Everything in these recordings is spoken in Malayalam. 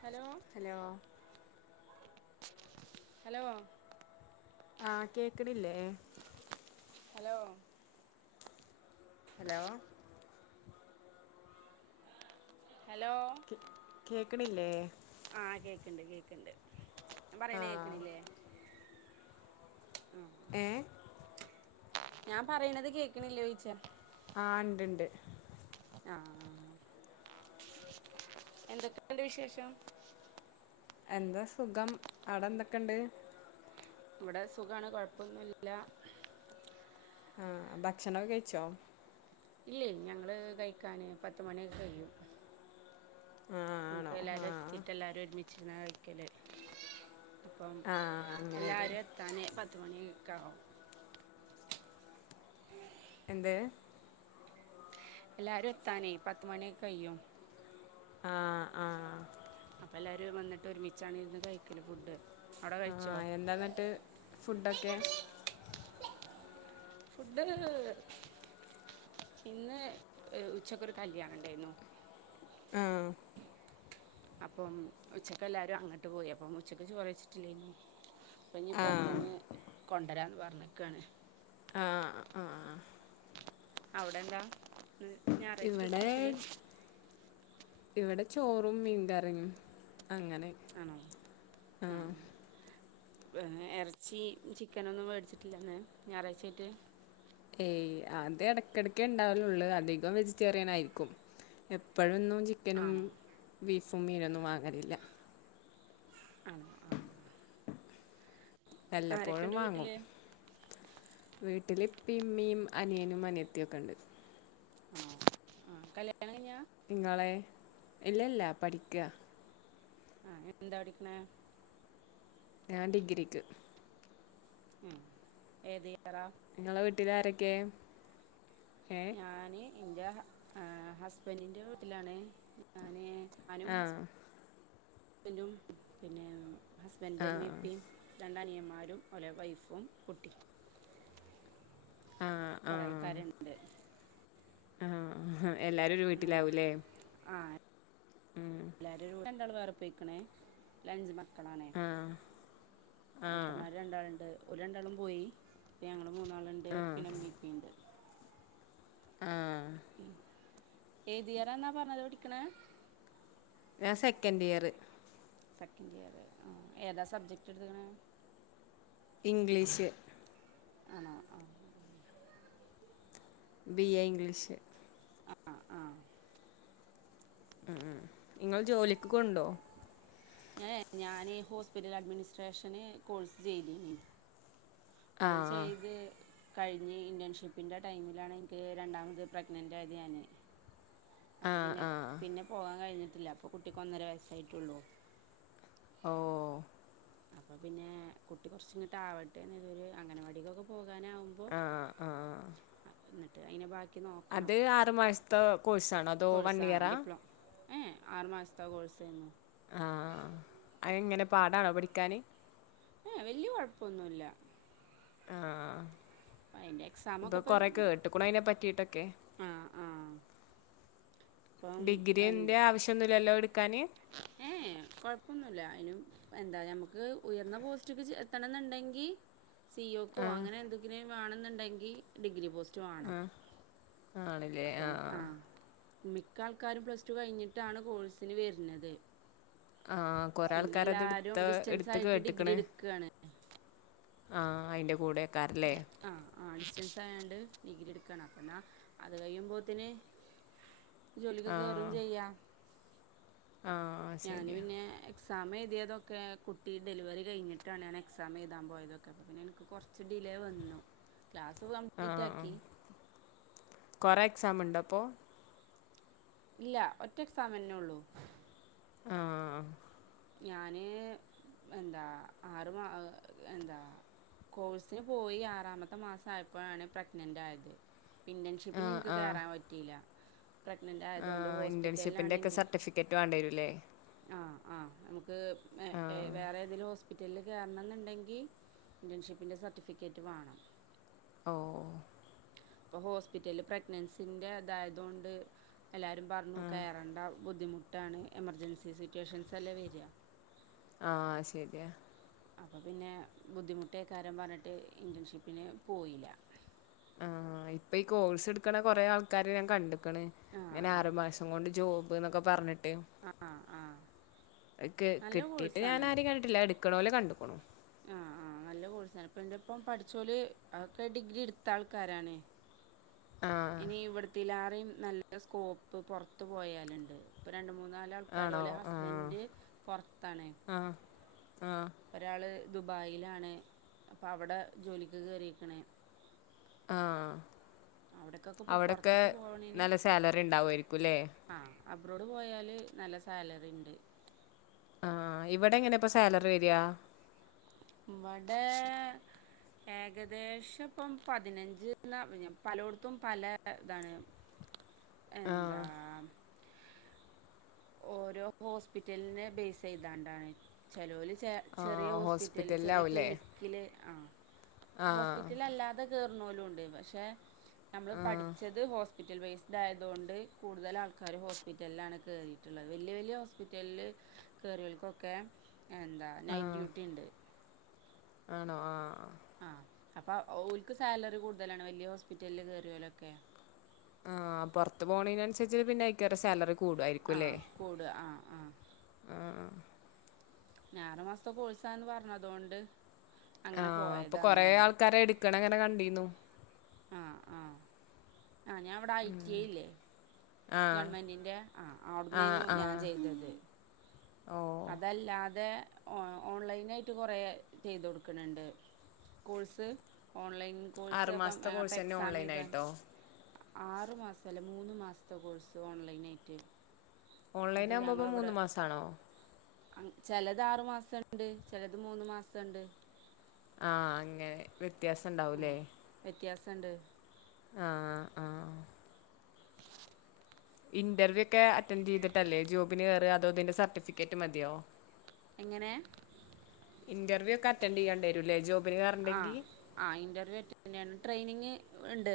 ഹലോ ഹലോ ഹലോ ആഹ് കേക്ണില്ലേ ഹലോ ഹലോ ഹലോ കേൾക്ണില്ലേ ആഹ് കേക്ണ്ട് കേക്ണ്ട് ഞാൻ പറയണ ആഹ് കേൾക്ണില്ലേ ഉം ഏഹ് ഞാൻ പറയ്ണത് കേൾക്ണില്ലോയിച്ച ആഹ് ണ്ട് ണ്ട്. ആഹ് എന്തൊക്കെയന്റെ വിശേഷം? എന്താ സുഖം അവടെ എന്തൊക്കെണ്ട്? ഇവിടെ സുഖാണ് കുഴപ്പൊന്നുല്ല. ആഹ് ഭക്ഷണൊക്കെ കഴിച്ചോ? ഇല്ലെ ഞങ്ങള് കഴിക്കാാന് പത്തുമണിയൊക്കെ കഴിയും. ആഹ് എല്ലാരും എത്തിയിട്ട് എല്ലാരും ഒരുമിച്ചിരുന്ന് കഴിക്കലെ. അപ്പം ആ അങ്ങനെയല്ലേ എല്ലാരും എത്താന് പത്തുമണിക്ക ആകും. എന്ത്? എല്ലാരും എത്താനേയ് പത്തുമണ്യൊക്കെ കയ്യും. ആഹ് ആഹ് അപ്പൊ എല്ലരും വന്നിട്ട് ഒരുമിച്ചാണിരുന്ന് കഴിക്കല് ഫുഡ്. അവിടെ കഴിച്ചോ ആഹ് എന്താന്ന്ട്ട് ഫുഡ്ഡൊക്കെ? ഫുഡ്ഡ് ഇന്ന് ഉച്ചക്കൊരു കല്ല്യാണണ്ടായിരുന്നു. ആഹ് അപ്പം ഉച്ചക്ക് എല്ലാരും അങ്ങോട്ട് പോയി അപ്പം ഉച്ചക്ക് ചോറ് വച്ചിട്ടില്ലേന്ന്. അപ്പൊഞി ആ പൊറത്ത്ന്ന് കൊണ്ടുവരാന്ന് പറഞ്ഞ്ക്കാണ്. ആഹ് ആഹ് അവിടെന്താ ഞായറാഴ്ച്ചിട്ട് ഇവിടെ സ്പെഷ്യല്? ഇവിടെ ചോറും മീൻകറിയും അങ്ങനെ. ആണോ? ആ ആഹ് ആ ് എറച്ചി ചിക്കനൊന്നും വേടിച്ചിട്ടില്ലന്ന് ഞായറാഴ്ച്ചായിട്ട്? ഏയ് അത് എട്ക്കെട്ക്കെ ണ്ടാവലുള്ളൂ അധികം വെജിറ്റേറിയനായിരിക്കും എപ്പോഴൊന്നും ചിക്കനും ആണോ ബീഫും മീനൊന്നും വാങ്ങലില്ല. ആണോ ആഹ്- വല്ലപ്പോഴും ആരൊക്കെയുണ്ട് വീട്ടിൽ വാങ്ങും. വീട്ടിലിപ്പീം മ്മീം അനിയനും അനിയത്തിയൊക്കണ്ട്. ആഹ് അ കല്യാ ങ്ങളെ ഇല്ല ഇല്ല പഠിക്ക. ആഹ് എന്താ പഠിക്ക്ണെ? ഞാൻ ഡിഗ്രിക്ക്. ം ഏത് യാറാ? ങ്ങളെ വീട്ടിലാരൊക്കേ? ഞാന് ഇൻ്റെ ഹസ്ബൻ്റിൻ്റെ വീട്ടിലാണ് ഞാന് ഞനും ആ ഹസ്ബന്റും പിന്നെ ആ ഹസ്ബൻഡന്റെ മ്മീം പ്പീം രണ്ടനിയന്മാരും ഓല വൈഫും കുട്ടിം. ആ കുറേ ആൾക്കാരുണ്ട് ആഹ് എല്ലാരും ഒരു വീട്ടിലാവൂല്ലേ? എല്ലാരും രണ്ടാൾ വേറെ പോയിക്ക്ണേ. ലഞ്ച് മക്കളാണേ ഏട്ടന്മാര് രണ്ടാൾണ്ട് ഒല് രണ്ടാളും പോയി. പ്പോ ഞങ്ങൾ മൂന്നാള്ണ്ട് പിന്നെ മ്മീപ്പീണ്ട്. ആഹ് ം ഏതിയറാന്നാ പറഞ്ഞത് പഠിക്ക്ണെ? ഞാൻ സെക്കൻ്റിയറ്. സെക്കൻ്റിയറ് ആഹ് ഏതാ സബ്ജക്റ്റ്ട്ത്ക്ക്ണ്? ഇംഗ്ലീഷ് ആണോ ആഹ്. ബി എ ഇംഗ്ലീഷ് ആ ആ ആ ആഹ് ആഹ് ങ്ങള് ജോലിക്ക് കൊണ്ടോ? ഏഹ് ഞാന് ഹോസ്പിറ്റൽ അഡ്മിനിസ്ട്രേഷന് കോഴ്സ് ചെയ്തിനി ആ അത് ആ ചെയ്ത് കഴിഞ് ഇൻന്റേൺഷിപ്പിൻ്റെ ടൈമിലാണ് എനിക്ക് രണ്ടാമത് പ്രഗ്നൻറ് ആയത് ഞാന് അപ്പ ആ പിന്നെ ആ പിന്നെ പോകാൻ കഴിഞ്ഞിട്ടില്ല പ്പ കുട്ടിക്ക് ഒന്നര വയസ്സായിട്ടുള്ളൂ. ഓഹ് അപ്പൊ പിന്നെ കുട്ടി കൊർച് ഇങ്ങട്ട് ആവട്ടെ ഒരു അംഗനവാടിക്കൊക്കെ പോകാനാവും പോ ആ ആ അന്ന്ട്ട് അയ്ന് ബാക്കി അത് നോക്കണം ആറു മാസത്തെ കോഴ്സാണോ അതോ വൺ ഇയറാ ഏഹ് ആറു മാസത്തെ കോഴ്സ് ആഹ് അതെങ്ങനെ പാടാണോ പഠിക്കാന്? ഏഹ് വല്യ കൊഴപ്പൊന്നുല്ല. ആഹ് അതിൻ്റെ ഇപ്പൊ എക്സാമൊക്കെ കുറെ കേട്ട്ക്ക്‌ണു അയിനെ പറ്റിട്ടൊക്കെ ആഹ് ആഹ് ഡിഗ്രിന്റെ ആവശ്യൊന്നുല്ലല്ലോ എടുക്കാന്? കൊഴപ്പൊന്നുല്ല അയ്നു എന്താ ഞമുക്ക് ഉയർന്ന പോസ്റ്റ ഒക്ക എത്തണന്ന്ണ്ടെങ്കി സി ഒക്കോ ആ അങ്ങനെ എന്തെങ്കിലു വേണമെന്നുണ്ടെങ്കി ഡിഗ്രി പോസ്റ്റ് വാണം ആണല്ലേ ആ അപ്പം ആഹ് മിക്ക ആൾക്കാരും പ്ലസ് ടു കഴിഞ്ഞിട്ടാണ് കോഴ്സിന് വര്ണത് ആ കുറേ പിന്നെ ആൾക്കാരത് എല്ലാരും എടുത്ത് ഡിസ്റ്റൻസ് എടുത്ത് ആയിട്ട് ഡിഗ്രി എട്ക്കാണ് ആഹ് അയിന്റെ കൂടെയക്കാരല്ലേ? ആഹ് ആഹ് ഡിസ്റ്റൻസ് ആയാണ്ട് ഡിഗ്രി എടുക്കുയാണ് അപ്പ എന്നാ അത് കഴിയുമ്പോത്ത്ന് [unintelligible] ജോലിക്ക് കേറും ചെയ്യ. ആഹ് ഞാന് പിന്നെ എക്സാം എഴുതിയതൊക്കെ കുട്ടി ഡെലിവറി കഴിഞ്ഞിട്ടാണ് ഞാ എക്സാം എഴുതൻ പോയതൊക്കെ അപ്പോൾ പിന്നെ എനിക്ക് കൊർ ച്ച് ഡിലേ വന്നു ക്ലാസ് കംപ്ലീറ്റ് ആക്കി കൊറ എക്സാമ്ടോ അപ്പോ? ഇല്ല ഒറ്റെ എക്സാമന്നെള്ളൂ. ആഹ് ഞാന് എന്താ ആറ് മാ ങ് എന്താ കോഴ്സിന് പോയി ആറാമത്തെ മാസം ആയപ്പോഴാണ് പ്രഗ്നന്റ് ആയത് ആ ഇന്റേൺഷിപ്പിന് ൻക്ക് ആ കേറാൻ പറ്റില്ല പ്രക്നന്റ് ആ ആയതൊണ്ട് ഇന്റേൺഷിപ്പിന്റെ ഹോസ്പിറ്റലിലാണ് ഒക്കെ ൻ്റെ സർട്ടിഫിക്കറ്റ് വേണ്ടിവരൂല്ലേ ആഹ് ആഹ് നമുക്ക് ങ് ആ വേറെതെങ്കിലും ഹോസ് പിറ്റല് കേറണന്ന്ണ്ടങ്കി ഇന്റേൺഷിപ്പിൻ്റെ സർട്ടിഫിക്കറ്റ് വേണം ഓഹ് ഇപ്പൊ ഹോസ്പിറ്റലില് പ്രഗ്ൻസിന്റെ ഇതായതൊണ്ട് എല്ലാരും പറഞ്ഞു കയറേണ്ട ബുദ്ധിമുട്ടാണ് എമർജൻസി സിറ്റുവേഷൻസല്ലെ വര് ആഹ് ശരിയാ അപ്പോ പിന്നെ ബുദ്ധിമുട്ടേക്കാരും പറഞ്ഞിട്ട് ഇന്റേൺഷിപ്പിന് പോയില്ല ആഹ് ഇപ്പൊ ഈ കോഴ്സ് ഇട്ക്ക്ണ കൊറേ ആൾക്കാരെ ഞാൻ കണ്ട്ക്ക്‌ണ് ഇങ്ങനെ ആഹ് ആറു മാസം കൊണ്ട് ജോബ് ബ്ന്നൊക്കെ പറഞ്ഞിട്ട് ആഹ് ആഹ് ക് നല്ല കിട്ടിട്ട് ഞാന് കോഴ്സാണ് ആരിം കണ്ടിട്ടില്ല എടുക്ക്ണൊലെ കണ്ട്ക്കുണു ആഹ് ആഹ് നല്ല കോഴ്സാണ് ഇപ്പഇന്റെ ഇപ്പം പഠിച്ചൊല് അത്ക്കെ ഡിഗ്രി ഇട്ത്ത ആൾക്കാരാണ് ആ ഇനി ഇവടത്തിലാറേം നല്ല സ്കോപ്പ് പൊറത്ത് പോയാല്ണ്ട് ഇപ്പരണ്ട് മൂന്ന് നാലആൾക്കാര് ആണോ ഓലെ ആ ഹസ്ബൻഡ് പൊറത്താണ് ആഹ് ഒരാള് ദുബായിലാണ് അപ്പഅവടെ ജോലിക്ക് കേറിക്കണേ ആഹ് അവിടക്കൊക്കെ ഇപ്പൊ അവടക്കെ പുറത്തേക്ക് പോവണേന് നല്ല സാലറി ഇണ്ടാവുവാരിക്കുല്ലേ ആഹ് അബ്രോഡ് പോയാല് നല്ല സാലറി ഇണ്ട് ആഹ് ഇവടെ എങ്ങനെ ഇപ്പസാലറി വര്യാ ഇവടെ ഏകദേശം ഇപ്പം പതിനഞ്ച്ന്ന് പലൊട്ത്തും പല ഇതാണ് ആ എന്താ ഓരോ ഹോസ്പിറ്റലിനെ ബേസ് യ്താണ്ടാണ് ചെലോല് ചെ ആ ചെറിയ ഹോസ്പിറ്റല് ചെറിയ ഹോസ്പിറ്റലിലാവൂല്ലേ ക്ലിനിക് ക്ക്‌ല് ആഹ് ആ ഹോസ്പിറ്റലല്ലാതെ കേറുണൊലും ഉണ്ട് പഷേ നമ്മള് പഠിച്ചത് ഹോസ്പിറ്റൽ ബെസ്ഡ് ആയതുകൊണ്ട് കൂടുതൽ ആൾക്കാർ ഹോസ്പിറ്റലിലാണ് കേറി ട്ട്ള്ളെ വല്യ വല്യ ഹോസ്പിറ്റലിൽ കേറിയൊൽക്കൊക്കെ എന്താ നൈറ്റ് ഡ്യൂട്ടിണ്ട് ആണോ ആഹ് ആഹ് അപ്പോ ഓല്ക്ക് സാലറി കൂടുതലാണ് വല്യ ഹോസ്പിറ്റലിൽ കേറിയോലൊക്കെ ആഹ് പൊറത്ത് പോണെനനുസരിച്ച് പിന്നെ അയ്ക്കെറെ സാലറിക് ആഹ് കൂടാ ആഹ് ആഹ് ആഹ് ന്നാറു മാസത്തെ കൊഴ്സാന്ന് പറഞ്ഞതുകൊണ്ട് അങ്ങനെ ആഹ് അപ്പോ പോയതാണ് കൊറെേ ഞാന് ആൾക്കാരെ എടുക്കണ അങ്ങനെ കണ്ടിനു ആഹ് ആഹ് ആഹ് ഞാവടെ ഐ ടി ഐ ഇല്ലേ ആഹ് ഗവൺമെൻറ്റിൻ്റെ ആഹ് ആഹ് അവടന്നെന്നു ഞാ ആഹ് ചെയ്തത് ഓഹ് അതല്ലാതെ ഓ ഓൺലൈനായിട്ട് കൊറെ ചെയ്ത് കൊടുക്ക്‌ണ് ണ്ട് കോഴ്സ് ഓൺലൈൻ കോഴ്സ് ആറ് അപ്പം മാസത്തെ അപ്പം കോഴ്സന്നെ എക്സാം എയ്താന് ഓൺലൈനായിട്ടോ ആറു മാസഅല്ല മൂന്ന് മാസത്തെ കോഴ്സ് ഓൺലൈനായിറ്റ് ഓൺലൈൻ ആകുമ്പോപ്പോമൂന്ന് മാസാണോ ചെലത് ആറ്മാസം ഇണ്ട് ചെലത് മൂന്ന് മാസംഇണ്ട് ആഹ് അങ്ങനെ വ്യത്യാസം ഉണ്ടാവൂലേ വ്യത്യാസണ്ട് ആഹ് ആഹ് ഇന്റർവ്യൂ ഒക്കെ അറ്റൻഡ് ചെയ്തിട്ടല്ലേ ജോബിന് കേറാ അതോതിന്റെ സർട്ടിഫിക്കറ്റ് മതിയൊ എങ്ങനെ? ഇന്റർവ്യൂ ഒക്കെ അൻഡന്റ്യ്യണ്ടരുല്ലേ ജോ ആഹ് ആഹ് ഇന്റർവ്യൂ അറ്റൻഡ് ചെയ്യണം ട്രെയിനിങ് ഇണ്ട്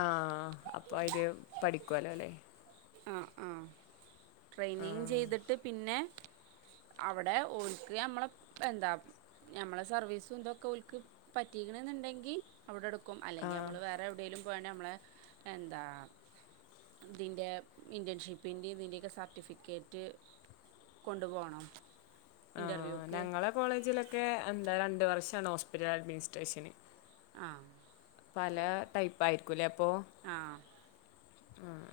ആഹ് അപ്പോ അയില് പഠിക്കുവല്ലോലേ ആഹ് ആഹ് ട്രെയിനിങ് ചെയ്തിട്ട് പിന്നെ അവടെ ഓല്ക്ക് ഞമ്മളെ എന്താ ഞമ്മളെ സർവീസും ഇതൊക്കെ ഓൽക്ക് പറ്റിക്കണ് എന്നുണ്ടെങ്കിൽ അവിടെടുക്കും അല്ലങ്കി നമ്മൾ വേറെ എവിടെലും വേണേ അമ്മളേ എന്താ ഇതിൻ്റെ ഇന്റേൺഷിപ്പിൻ്റെയും ഇതിന്റെ ഒക്കെ സർട്ടിഫിക്കറ്റ് കൊണ്ടുപോണം ആഹ് ഞങ്ങളെ കോളേജിലൊക്കെ എന്താ രണ്ട് വർഷമാണ് ഹോസ്പിറ്റൽ അഡ്മിനിസ്ട്രേഷന് ആഹ് പല ടൈപ്പ് ആയിരിക്കുല്ലേ അപ്പൊ ആഹ് ഉം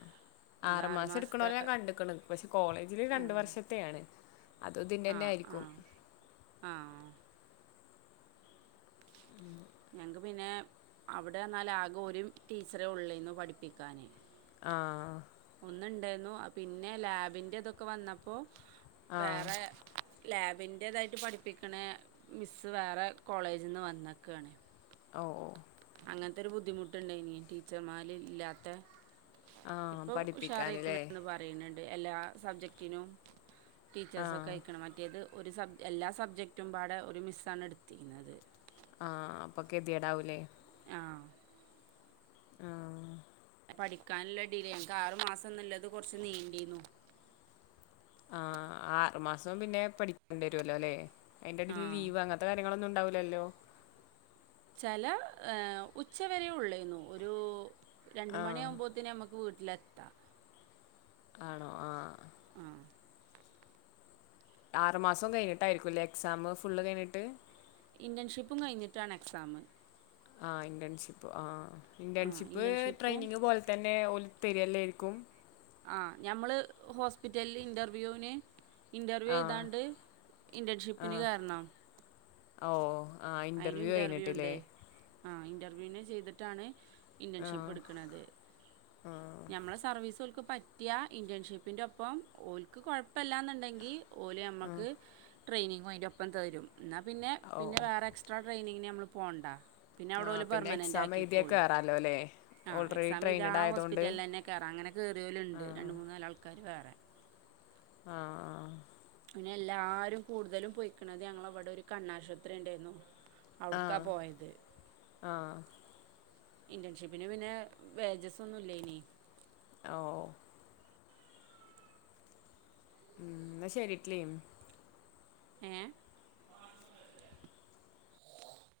ഇത് ആറു ആറ് മാസം മാസത്തെ എടുക്കണോലെ ഞാൻ കണ്ട്ക്കണ് പക്ഷെ കോളേജില് രണ്ട് വർഷത്തെയാണ് അത് ഇതിന്റെന്നെ ആഹ് ആയിരിക്കു ആഹ് ആഹ് ഞങക്ക് പിന്നെ അവിടെ അറിഞ്ഞാല് ആകെ ഒരു ടീച്ചറേ ഉള്ളേരുന്നു പഠിപ്പിക്കാന് ആഹ് ഒന്നുണ്ടായിരുന്നു പിന്നെ ലാബിന്റെ ഇതൊക്കെ വന്നപ്പോ ആഹ് വേറെ ലാബിന്റെ ഇതായിട്ട് പഠിപ്പിക്കണ മിസ്സ് വേറെ കോളേജിൽന്ന് വന്നക്കാണ് ഓഹ് ഓഹ് അങ്ങനത്തെ ഒരു ബുദ്ധിമുട്ടുണ്ടായിന് ടീച്ചർമാര് ഇല്ലാത്ത ആഹ് ഇപ്പൊ ഉഷാറിയിക്കണ് പഠിപ്പിക്കാന്ല്ലേ എന്ന് പറ പറയുന്നുണ്ട് എല്ലാ സബ്ജക്റ്റിനും ടീച്ചേഴ്സൊക്കെ ആഹ് ആയിക്കണ് മറ്റേത് ഒരു സബ് എല്ലാ സബ്ജക്റ്റും പാടെ ഒരു മിസ്സാണ് എടുത്തിരിന്നത് ആഹ് അപ്പൊ ഗതിയേടാവൂല്ലേ ആഹ് ആഹ് പഠിക്കാനുള്ള ഡിലെ എനിക്ക് ആറ് മാസംന്നള്ളത് കൊറച്ച് നീണ്ടീന്നു ആഹ് ആറു മാസം പിന്നെ പഠിക്കേണ്ടിവരുവല്ലോ അല്ലേ അയ്ന്റെ എടേല് ആഹ് ലീവ് അങ്ങനത്തെ കാര്യങ്ങളൊന്നും ഉണ്ടാവില്ലല്ലോ ചെല ഉച്ചവരെയേ ഉള്ളേനു ഒരു രണ്ട് മണിയാകുമ്പോഴത്തേനും അമുക്ക് വീട്ടിലെത്താം ആണോ ആഹ് ആഹ് ആറു മാസം കഴിഞ്ഞിട്ടായിരിക്കുംല്ലേ എക്സാം ഫുള്ള് കഴിഞ്ഞിട്ട് ഇൻറേൺഷിപ്പും കഴിഞ്ഞിട്ടാണ് എക്സാമ് ആഹ് ഇന്റേൺഷിപ്പ് ആ ആഹ് ഇന്റേൺഷിപ്പ് ഇന്റേൺഷിപ്പും ട്രെയിനിങ് പോലെ തന്നെ ഓല് ത്തെരിയല്ല ആയിരിക്കും ആഹ് ഞമ്മള് ഹോസ്പിറ്റലില് ഇന്റർവ്യൂവിന് ഇൻറർവ്യൂ ആ എഴുതാണ്ട് ഇന്റേൺഷിപ്പിന് കേറണം ഓഹ് ആഹ് അയിനും ഇന്റർവ്യൂ കഴിഞ്ഞിട്ടില്ലേ ഉണ്ട് ആഹ് ഇന്റർവ്യൂന് ചെയ്തിട്ടാണ് ഇന്റേൺഷിപ്പ് എടുക്കണത് ഞമ്മളെ സർവീസു ഓൽക്ക് പറ്റ റ്റിയാൽ ഇന്റേൺഷിപ്പിന്റെ ഒപ്പം ഓൽക്ക് കൊഴപ്പല്ലാന്നുണ്ടെങ്കിൽ ഓല് ഞമ്മക്ക് ട്രെയിനിങ് അയിന്റെ ഒപ്പം തരും എന്നാൽ പിന്നെ ഓ പിന്നെ വേറെ എക്സ്ട്രാ ട്രെയിനിങ്ങിന് നമ്മള് പോണ്ട പിന്നെ ആ അവിടെ ഓല് പിന്നെ പെർമനൻറ് എക്സാം എഴുതിയാ ആക്കിക്കോളും കേറാലോ അല്ലേ ആഹ് ഓൾറെഡി എക്സാം എഴുതിയ ട്രെയിനഡ് ആ ആയതുകൊണ്ട് ഹോസ്പിറ്റലിൽ തന്നെ കേറ അങ്ങനെ കയറി ഓല് ഉണ്ട് മൂന്ന് നാളാൾക്കാര് വേറെ ആഹ് പിന്നെ എല്ലാരും കൂടുതലും പൊയിക്കണത് ഞങ്ങള ഇവിടെ ഒരു കണ്ണാശുപത്രി ഉണ്ടായിരുന്നു ആ അവ്ട്ക്കാ പോയത് ആ ഇന്റേൺഷിപ്പിന് പിന്നെ വേജസ്സൊന്നുല്ലേനി ഓഹ് ഉം ന്ന ശരീട്ടിലിം ഏഹ്